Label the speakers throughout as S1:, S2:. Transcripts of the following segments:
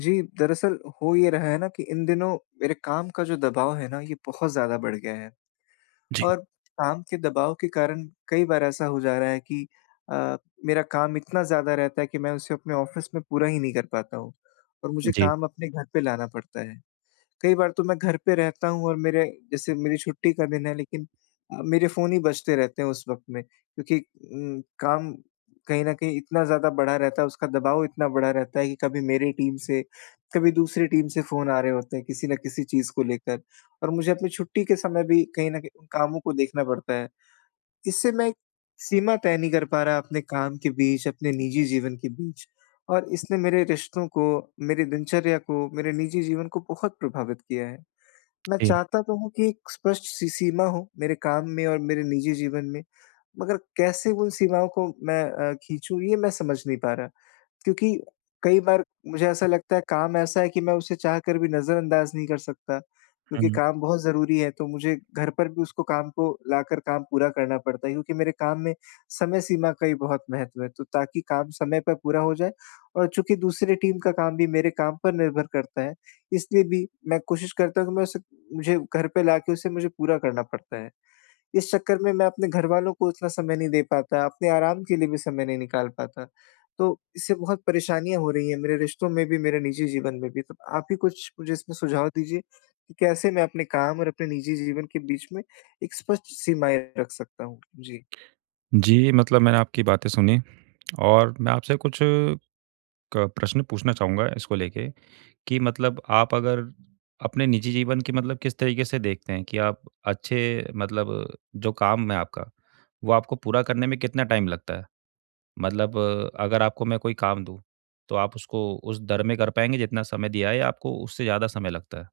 S1: जी, दरअसल हो ये रहा है ना कि इन दिनों मेरे काम का जो दबाव है ना, ये बहुत ज़्यादा बढ़ गया है।
S2: जी,
S1: और काम के दबाव के कारण कई बार ऐसा हो जा रहा है कि अ, मेरा काम इतना ज़्यादा रहता है कि मैं उसे अपने ऑफ़िस में पूरा ही नहीं कर पाता हूँ, और मुझे
S2: जी,
S1: काम अपने घर पे लाना पड़ता है। कई बार तो मैं घर पे रहता हूँ, और मेरे जैसे मेरी छुट्टी का दिन है, लेकिन मेरे फ़ोन ही बजते रहते हैं उस वक़्त में, क्योंकि काम कहीं न कहीं इतना ज़्यादा बढ़ा रहता है, उसका दबाव इतना बढ़ा रहता है कि कभी मेरी टीम से, कभी दूसरी टीम से फ़ोन आ रहे होते हैं किसी न किसी चीज़ को लेकर, और मुझे अपनी छुट्टी के समय भी कहीं न कहीं उन कामों को देखना पड़ता है। इससे मैं एक सीमा तय नहीं कर पा रहा अपने काम के बीच, अपने निजी जीवन के बीच, और इसने मेरे रिश्तों को, मेरी दिनचर्या को, मेरे निजी जीवन को बहुत प्रभावित किया है। मैं
S2: जी।
S1: चाहता तो हूँ कि एक स्पष्ट सी सीमा हो मेरे काम में और मेरे निजी जीवन में, मगर कैसे उन सीमाओं को मैं खींचूँ, ये मैं समझ नहीं पा रहा। क्योंकि कई बार मुझे ऐसा लगता है काम ऐसा है कि मैं उसे चाह कर भी नज़रअंदाज़ नहीं कर सकता, क्योंकि
S2: हुँ।
S1: काम बहुत ज़रूरी है, तो मुझे घर पर भी उसको काम को लाकर काम पूरा करना पड़ता है, क्योंकि मेरे काम में समय सीमा का ही बहुत महत्व है। तो ताकि काम समय पर पूरा हो जाए, और चूँकि दूसरी टीम का काम भी मेरे काम पर निर्भर करता है, इसलिए भी मैं कोशिश करता हूँ कि मैं उसे मुझे घर पे लाके उसे मुझे पूरा करना पड़ता है। इस चक्कर में मैं अपने घर वालों को उतना समय नहीं दे पाता, अपने आराम के लिए भी समय नहीं निकाल पाता। तो इससे बहुत परेशानियाँ हो रही हैं मेरे रिश्तों में भी, मेरे निजी जीवन में भी। तो आप ही कुछ मुझे इसमें सुझाव दीजिए कि कैसे मैं अपने काम और अपने निजी जीवन के बीच में एक स्पष्ट सीमाएँ रख सकता हूँ? जी।
S2: जी, मतलब मैंने आपकी बातें सुनी और मैं आपसे कुछ क प्रश्न पूछना चाहूँगा इसको लेके कि मतलब आप अगर अपने निजी जीवन की मतलब किस तरीके से देखते हैं कि आप अच्छे मतलब जो काम है आपका, वो आपको पूरा करने में कितना टाइम लगता है? मतलब अगर आपको मैं कोई काम दूँ, तो आप उसको उस दर में कर पाएँगे जितना समय दिया है या आपको उससे ज़्यादा समय लगता है?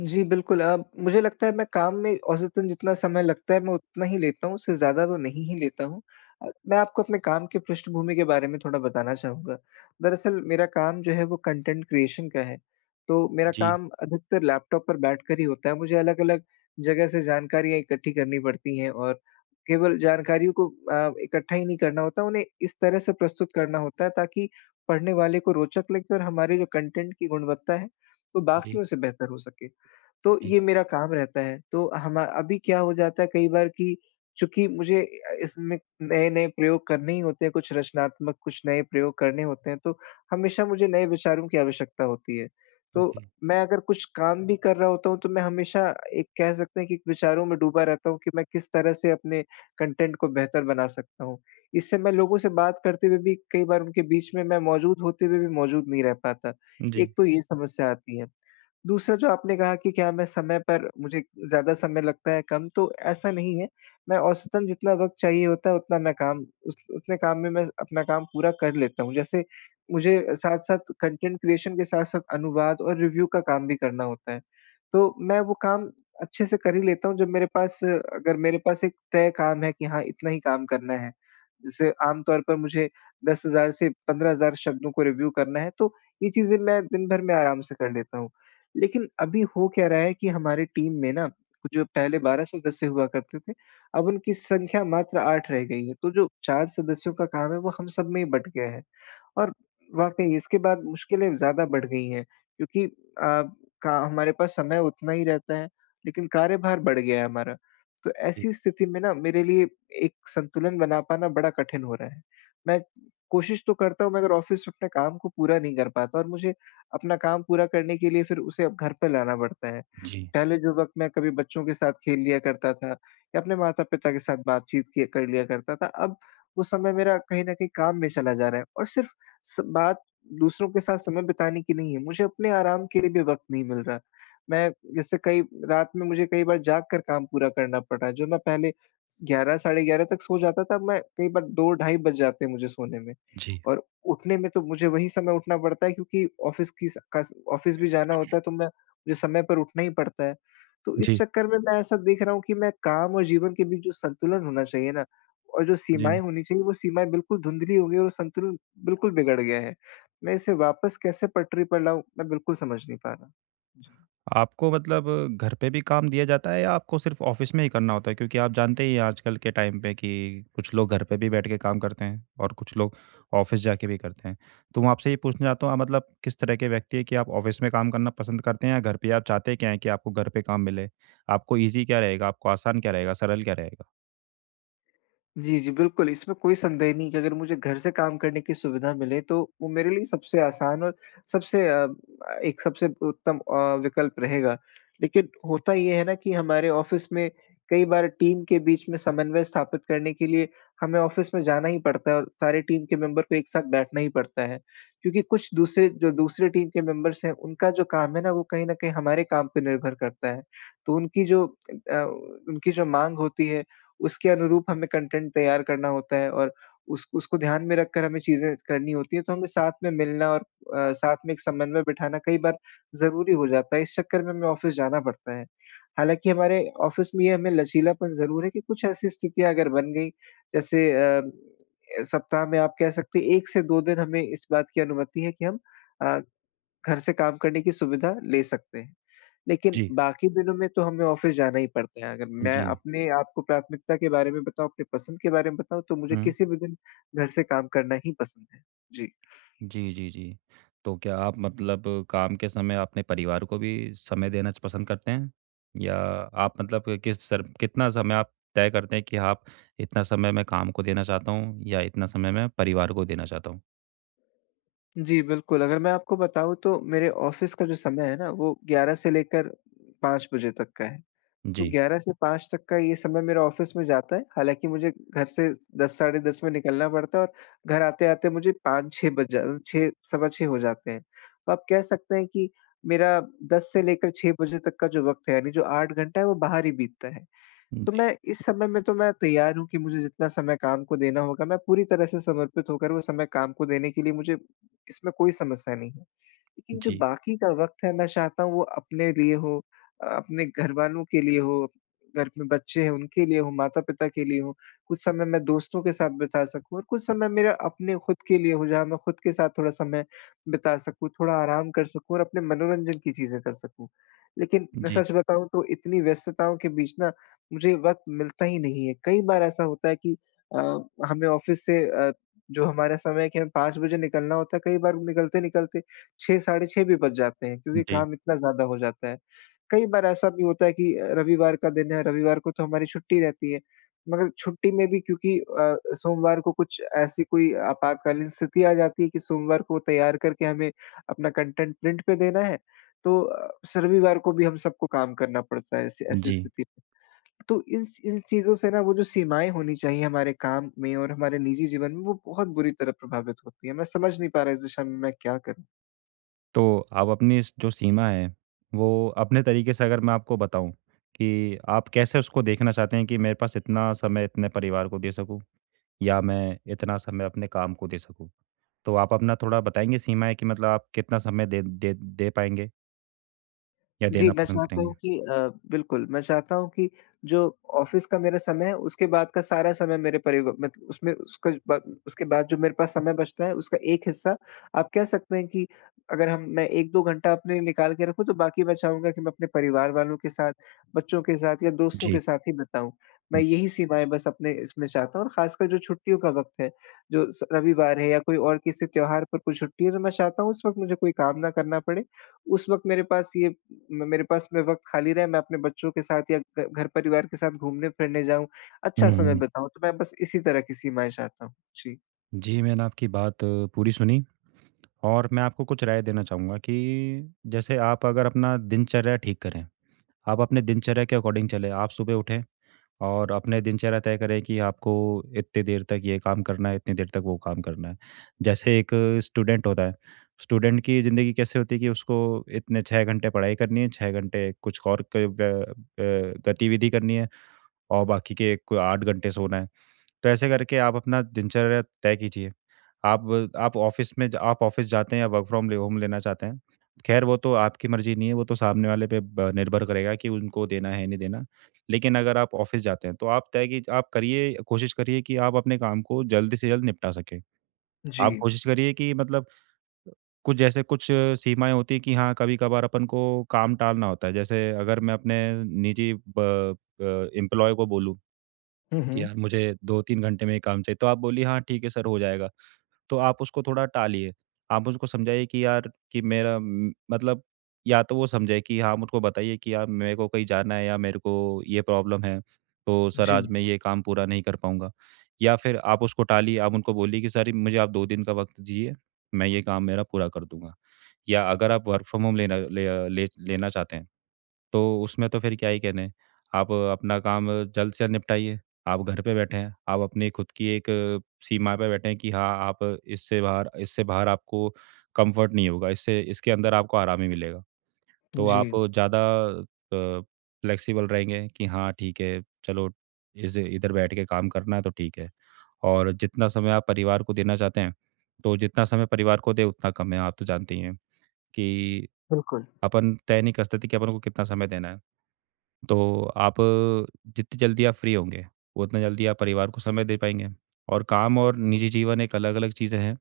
S1: जी, बिल्कुल, मुझे लगता है मैं काम में औसतन जितना समय लगता है मैं उतना ही लेता हूँ, उससे ज़्यादा तो नहीं ही लेता हूँ। मैं आपको अपने काम की पृष्ठभूमि के बारे में थोड़ा बताना चाहूँगा। दरअसल मेरा काम जो है वो कंटेंट क्रिएशन का है, तो मेरा
S2: जी,
S1: काम अधिकतर लैपटॉप पर बैठकर ही होता है। मुझे अलग-अलग जगह से जानकारियाँ इकट्ठी करनी पड़ती हैं, और केवल जानकारियों को इकट्ठा ही नहीं करना होता, उन्हें इस तरह से प्रस्तुत करना होता है ताकि पढ़ने वाले को रोचक लगे और हमारे जो कंटेंट की गुणवत्ता है, वो
S2: जी,
S1: बाकियों से बेहतर हो सके। तो
S2: जी,
S1: ये मेरा काम रहता है। तो हमा अभी क्या हो जाता है कई बार कि चूँकि मुझे इसमें नए-नए प्रयोग करने ही होते हैं, कुछ रचनात्मक, कुछ नए प्रयोग करने होते हैं, तो हमेशा मुझे नए विचारों की आवश्यकता होती है। तो
S2: जी,
S1: मैं अगर कुछ काम भी कर रहा होता हूँ, तो मैं हमेशा एक कह सकते हैं कि विचारों में डूबा रहता हूँ कि मैं किस तरह से अपने कंटेंट को बेहतर बना सकता हूँ। इससे मैं लोगों से बात करते हुए भी कई बार उनके बीच में मैं मौजूद होते हुए भी मौजूद नहीं रह पाता।
S2: जी,
S1: एक तो ये समस्या आती है। दूसरा जो आपने कहा कि क्या मैं समय पर, मुझे ज़्यादा समय लगता है कम, तो ऐसा नहीं है। मैं औसतन जितना वक़्त चाहिए होता है उतना मैं काम उस उतने काम में मैं अपना काम पूरा कर लेता हूँ। जैसे मुझे साथ-साथ कंटेंट क्रिएशन के साथ-साथ अनुवाद और रिव्यू का काम भी करना होता है। तो मैं वो काम अच्छे से कर ही लेता हूँ जब मेरे पास अगर मेरे पास एक तय काम है कि हाँ, इतना ही काम करना है। जैसे आम तौर पर मुझे 10,000 से 15,000 शब्दों को रिव्यू करना है, तो ये चीज़ें मैं दिन भर में आराम से कर लेता हूँ। लेकिन अभी हो क्या रहा है कि हमारी टीम में ना, जो पहले 12 सदस्य हुआ करते थे, अब उनकी संख्या मात्र 8 रह गई है। तो जो 4 सदस्यों का काम है, वो हम सब में ही बँट गया है। और वाक़ई इसके बाद मुश्किलें ज़्यादा बढ़ गई हैं, क्योंकि अ, का हमारे पास समय उतना ही रहता है, लेकिन कार्यभार बढ़ गया है हमारा। तो
S2: जी,
S1: ऐसी स्थिति में ना मेरे लिए एक संतुलन बना पाना बड़ा कठिन हो रहा है। मैं कोशिश तो करता हूँ मगर ऑफ़िस में अपने काम को पूरा नहीं कर पाता, और मुझे अपना काम पूरा करने के लिए फिर उसे अब घर पे लाना पड़ता है।
S2: जी,
S1: पहले जो वक़्त मैं कभी बच्चों के साथ खेल लिया करता था, या अपने माता-पिता के साथ बातचीत किया कर लिया करता था, अब वो समय मेरा कहीं न कहीं काम में चला जा रहा है। और सिर्फ़ स बात दूसरों के साथ समय बिताने की नहीं है, मुझे अपने आराम के लिए भी वक़्त नहीं मिल रहा। मैं जैसे कई रात में मुझे कई बार जाग कर काम पूरा करना पड़ रहा है। जो मैं पहले 11 साढ़े 11 तक सो जाता था, अब मैं कई बार 2 ढाई बज जाते हैं मुझे सोने में।
S2: जी,
S1: और उठने में तो मुझे वही समय उठना पड़ता है, क्योंकि ऑफ़िस की स का ऑफ़िस भी जाना होता है, तो मैं मुझे समय पर उठना ही पड़ता है। तो इस
S2: जी,
S1: चक्कर में मैं ऐसा देख रहा हूँ कि मैं काम और जीवन के बीच जो संतुलन होना चाहिए ना, और जो
S2: जी।
S1: सीमाएँ होनी चाहिए, वो सीमाएँ बिल्कुल धुंधली हो गई है और वो संतुलन बिल्कुल बिगड़ गया है। मैं इसे वापस कैसे पटरी पर लाऊँ, मैं बिल्कुल समझ नहीं पा रहा। जी।
S2: आपको मतलब घर पे भी काम दिया जाता है या आपको सिर्फ ऑफिस में ही करना होता है? क्योंकि आप जानते ही हैं आजकल के टाइम पे कि कुछ लोग घर पे भी बैठ के काम करते हैं और कुछ लोग ऑफिस जाके भी करते हैं। तो मैं आपसे ये पूछना चाहता हूँ आप मतलब किस तरह के व्यक्ति हैं कि आप ऑफिस में काम करना पसंद करते हैं या घर पे आप चाहते क्या हैं कि आपको घर पे काम मिले? आपको ईज़ी क्या रहेगा? आपको आसान क्या रहेगा? सरल क्या रहेगा?
S1: जी, जी, बिल्कुल, इसमें कोई संदेह नहीं कि अगर मुझे घर से काम करने की सुविधा मिले, तो वो मेरे लिए सबसे आसान और सबसे अ, एक सबसे उत्तम विकल्प रहेगा। लेकिन होता ये है ना कि हमारे ऑफ़िस में कई बार टीम के बीच में समन्वय स्थापित करने के लिए हमें ऑफ़िस में जाना ही पड़ता है, और सारे टीम के मेंबर को एक साथ बैठना ही पड़ता है। क्योंकि कुछ दूसरे जो दूसरे टीम के मेंबर्स हैं, उनका जो काम है ना, वो कहीं न कहीं हमारे काम पे निर्भर करता है। तो अ, उनकी जो माँग होती है, उसके अनुरूप हमें कंटेंट तैयार करना होता है, और उस उसको ध्यान में रखकर हमें चीज़ें करनी होती हैं, तो हमें साथ में मिलना और साथ में एक समन्वय बिठाना कई बार ज़रूरी हो जाता है, इस चक्कर में हमें ऑफ़िस जाना पड़ता है। हालाँकि हमारे ऑफ़िस में ये हमें लचीलापन ज़रूर है कि कुछ ऐसी स्थितियाँ अगर बन गई, जैसे सप्ताह में आप कह सकते हैं 1 से 2 दिन हमें इस बात की अनुमति है कि हम अ, घर से काम करने की सुविधा ले सकते हैं। लेकिन
S2: जी।
S1: बाकी दिनों में तो हमें ऑफ़िस जाना ही पड़ता है। अगर मैं
S2: जी।
S1: अपने आपको प्राथमिकता के बारे में बताऊँ, अपनी पसंद के बारे में बताऊँ, तो मुझे
S2: हुँ।
S1: किसी भी दिन घर से काम करना ही पसंद है। जी।
S2: जी, जी, जी। तो क्या आप मतलब काम के समय अपने परिवार को भी समय देना पसंद करते हैं? या आप मतलब किस सर कितना समय आप तय करते हैं कि आप इतना समय मैं काम को देना चाहता हूँ या इतना समय मैं परिवार को देना चाहता हूँ?
S1: जी, बिल्कुल, अगर मैं आपको बताऊँ तो मेरे ऑफ़िस का जो समय है ना वो 11 से लेकर 5 बजे तक का है। तो
S2: जी,
S1: 11 से 5 तक का ये समय मेरा ऑफ़िस में जाता है। हालाँकि मुझे घर से 10 साढ़े 10 में निकलना पड़ता है, और घर आते-आते मुझे 5-6 बज जा 6 सवा 6 हो जाते हैं। तो आप कह सकते हैं कि मेरा 10 से लेकर 6 बजे तक का जो वक़्त है, यानी जो 8 घंटा है, वो बाहर ही बीतता है। तो
S2: जी,
S1: मैं इस समय में तो मैं तैयार हूँ कि मुझे जितना समय काम को देना होगा, मैं पूरी तरह से समर्पित होकर वो समय काम को देने के लिए, मुझे इसमें कोई समस्या नहीं है। लेकिन जो
S2: जी,
S1: बाकी का वक़्त है मैं चाहता हूँ वो अपने लिए हो, अपने घरवालों के लिए हो, घर में बच्चे हैं उनके लिए हो, माता-पिता के लिए हो, कुछ समय मैं दोस्तों के साथ बिता सकूँ, और कुछ समय मेरा अपने खुद के लिए हो जहाँ मैं खुद के साथ थोड़ा समय बिता सकूँ, थोड़ा आराम कर सकूँ और अपने मनोरंजन की चीज़ें कर सकूँ। लेकिन मैं
S2: जी,
S1: सच बताऊँ तो इतनी व्यस्तताओं के बीच ना मुझे वक़्त मिलता ही नहीं है। कई बार ऐसा होता है कि अ, हमें ऑफ़िस से जो हमारा समय है कि हमें 5 बजे निकलना होता है, कई बार निकलते-निकलते 6 साढ़े 6 भी बज जाते हैं क्योंकि
S2: जी,
S1: काम इतना ज़्यादा हो जाता है। कई बार ऐसा भी होता है कि रविवार का दिन है, रविवार को तो हमारी छुट्टी रहती है, मगर छुट्टी में भी क्योंकि सोमवार को कुछ ऐसी कोई आपातकालीन स्थिति आ जाती है कि सोमवार को तैयार करके हमें अपना कंटेंट प्रिंट पे देना है, तो अ, स रविवार को भी हम सबको काम करना पड़ता है, ऐसी ऐसी
S2: जी।
S1: स्थिति। तो इस इन चीज़ों से ना वो जो सीमाएँ होनी चाहिए हमारे काम में और हमारे निजी जीवन में, वो बहुत बुरी तरह प्रभावित होती हैं। मैं समझ नहीं पा रहा इस दिशा में मैं क्या करूँ?
S2: तो आप अपनी स जो सीमा है, वो अपने तरीके से अगर मैं आपको बताऊँ कि आप कैसे उसको देखना चाहते हैं कि मेरे पास इतना समय इतने परिवार को दे सकूँ? या मैं इतना समय अपने काम को दे सकूँ। तो आप अपना थोड़ा बताएँगे सीमाएँ कि मतलब आप कितना समय दे दे दे पाएँगे या
S1: जी,
S2: देना
S1: मैं
S2: पसंद
S1: चाहता
S2: करेंगे?
S1: हूँ कि अ, बिल्कुल, मैं चाहता हूँ कि जो ऑफ़िस का मेरा समय है, उसके बाद का सारा समय मेरे परिव मत उसमें उसका ब उसके बाद जो मेरे पास समय बचता है, उसका एक हिस्सा आप कह सकते हैं कि अगर हम मैं 1-2 घंटा अपने लिए निकाल के रखूँ, तो बाकी मैं चाहूँगा कि मैं अपने परिवार वालों के साथ, बच्चों के साथ या दोस्तों
S2: जी।
S1: के साथ ही बिताऊँ। मैं यही सीमाएँ बस अपने इसमें चाहता हूँ, और ख़ासकर जो छुट्टियों का वक़्त है, जो स रविवार है या कोई और किसी त्योहार पर कोई छुट्टी है, तो मैं चाहता हूँ उस वक़्त मुझे कोई काम ना करना पड़े। उस वक़्त मेरे पास ये म मेरे पास में वक़्त खाली रहे, मैं अपने बच्चों के साथ या घ घर परिवार के साथ घूमने-फिरने जाऊँ,
S2: हुँ,
S1: अच्छा समय
S2: हुँ।
S1: बिताऊँ, तो मैं बस इसी तरह की सीमाएँ चाहता हूँ। जी।
S2: जी, मैंने आपकी बात पूरी सुनी और मैं आपको कुछ राय देना चाहूँगा कि जैसे आप अगर अपना दिनचर्या ठीक करें, आप अपने दिनचर्या के अकॉर्डिंग चलें। आप सुबह उठें और अपने दिनचर्या तय करें कि आपको इतनी देर तक ये काम करना है, इतनी देर तक वो काम करना है। जैसे एक स्टूडेंट होता है, स्टूडेंट की ज़िंदगी कैसे होती है कि उसको इतने 6 घंटे पढ़ाई करनी है, 6 घंटे कुछ और गतिविधि करनी है और बाकी के क 8 घंटे सोना है। तो ऐसे करके आप अपना दिनचर्या तय कीजिए। आप आप ऑफ़िस जाते हैं या वर्क फ्रॉम ले होम लेना चाहते हैं, ख़ैर वो तो आपकी मर्ज़ी नहीं है, वो तो सामने वाले पे ब निर्भर करेगा कि उनको देना है, नहीं देना। लेकिन अगर आप ऑफ़िस जाते हैं, तो आप तय की आप करिए कोशिश करिए कि आप अपने काम को जल्द से जल्द निपटा सकें।
S1: जी।
S2: आप कोशिश करिए कि मतलब कुछ जैसे कुछ सीमाएँ होती हैं कि हाँ, कभी-कभार अपन को काम टालना होता है। जैसे अगर मैं अपने निजी ब अ, एम्प्लॉयी को बोलूँ
S1: हुँ, हुँ।
S2: यार मुझे 2-3 घंटे में ये काम चाहिए, तो आप बोली हाँ ठीक है सर हो जाएगा। तो आप उसको थोड़ा टालिए, आप उसको समझाइए कि यार कि मेरा म मतलब या तो वो समझे कि आप मुझको बताइए कि यार मेरे को कहीं जाना है या मेरे को ये प्रॉब्लम है, तो सर
S1: जी।
S2: आज मैं ये काम पूरा नहीं कर पाऊँगा। या फिर आप उसको टालिए, आप उनको बोलिए कि सर मुझे आप 2 दिन का वक़्त दीजिए, मैं ये काम मेरा पूरा कर दूँगा। या अगर आप वर्क फ्रॉम होम लेना ले अ, ले लेना चाहते हैं तो उसमें तो फिर क्या ही कहने, आप अपना काम जल्द से जल्द निपटाइए। आप घर पे बैठे हैं, आप अपनी खुद की एक सीमा पे बैठे हैं कि हाँ, आप इससे बाहर आपको कम्फ़र्ट नहीं होगा, इससे इसके अंदर आपको आराम ही मिलेगा। तो
S1: जी।
S2: आप ज़्यादा अ, फ्लेक्सिबल रहेंगे कि हाँ, ठीक है, चलो इस इधर बैठ के काम करना है तो ठीक है। और जितना समय आप परिवार को देना चाहते हैं, तो जितना समय परिवार को दें उतना कम है, आप तो जानती ही हैं कि
S1: बिल्कुल।
S2: अपन तय नहीं कर सकते कि अपन को कितना समय देना है। तो आप जितनी जल्दी आप फ्री होंगे, उतना जल्दी आप परिवार को समय दे पाएँगे और काम और निजी जीवन एक अलग-अलग चीज़ें हैं,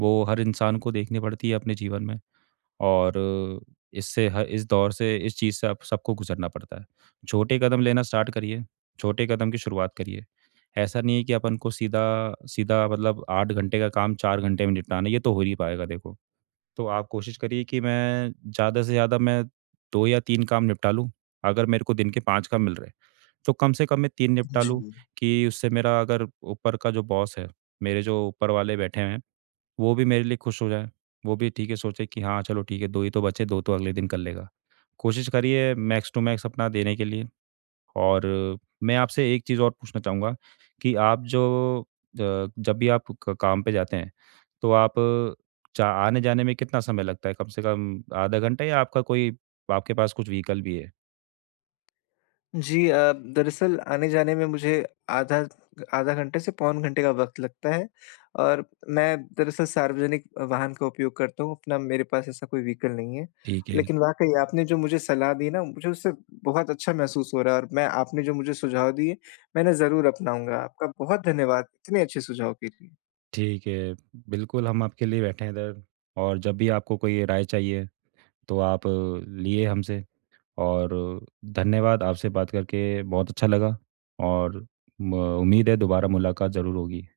S2: वो हर इंसान को देखनी पड़ती है अपने जीवन में और इससे ह इस दौर से इस चीज़ से आप सबको गुज़रना पड़ता है। छोटे कदम लेना स्टार्ट करिए, छोटे कदम की शुरुआत करिए। ऐसा नहीं है कि अपन को सीधा सीधा मतलब 8 घंटे का काम 4 घंटे में निपटाना है, ये तो हो नहीं पाएगा देखो। तो आप कोशिश करिए कि मैं ज़्यादा से ज़्यादा मैं 2 या 3 काम निपटा लूँ। अगर मेरे को दिन के 5 काम मिल रहे हैं, तो कम से कम मैं 3 निपटा
S1: जी।
S2: लूँ कि उससे मेरा अगर ऊपर का जो बॉस है, मेरे जो ऊपर वाले बैठे हैं, वो भी मेरे लिए खुश हो जाएँ। वो भी ठीक है सोचे कि हाँ, चलो ठीक है 2 ही तो बचे, 2 तो अगले दिन कर लेगा। कोशिश करिए मैक्स टू मैक्स अपना देने के लिए। और मैं आपसे एक चीज़ और पूछना चाहूँगा कि जब भी आप क काम पे जाते हैं, तो आप चा आने-जाने में कितना समय लगता है? कम से कम आधा घंटा या आपका कोई आपके पास कुछ व्हीकल भी है?
S1: जी, दरअसल आने-जाने में मुझे आधा आधा घंटे से पौन घंटे का वक़्त लगता है, और मैं दरअसल सार्वजनिक वाहन का उपयोग करता हूँ, अपना मेरे पास ऐसा कोई व्हीकल नहीं है।
S2: ठीक है,
S1: लेकिन वाक़ई आपने जो मुझे सलाह दी ना, मुझे उससे बहुत अच्छा महसूस हो रहा है, और मैं आपने जो मुझे सुझाव दिए, मैं इन्हें ज़रूर अपनाऊँगा। आपका बहुत धन्यवाद, इतने अच्छे सुझाव के लिए।
S2: ठीक है। बिल्कुल, हम आपके लिए बैठे हैं इधर और जब भी आपको कोई राय चाहिए, तो आप लिए हमसे और धन्यवाद, आपसे बात करके बहुत अच्छा लगा और म उम्मीद है दोबारा मुलाकात ज़रूर होगी।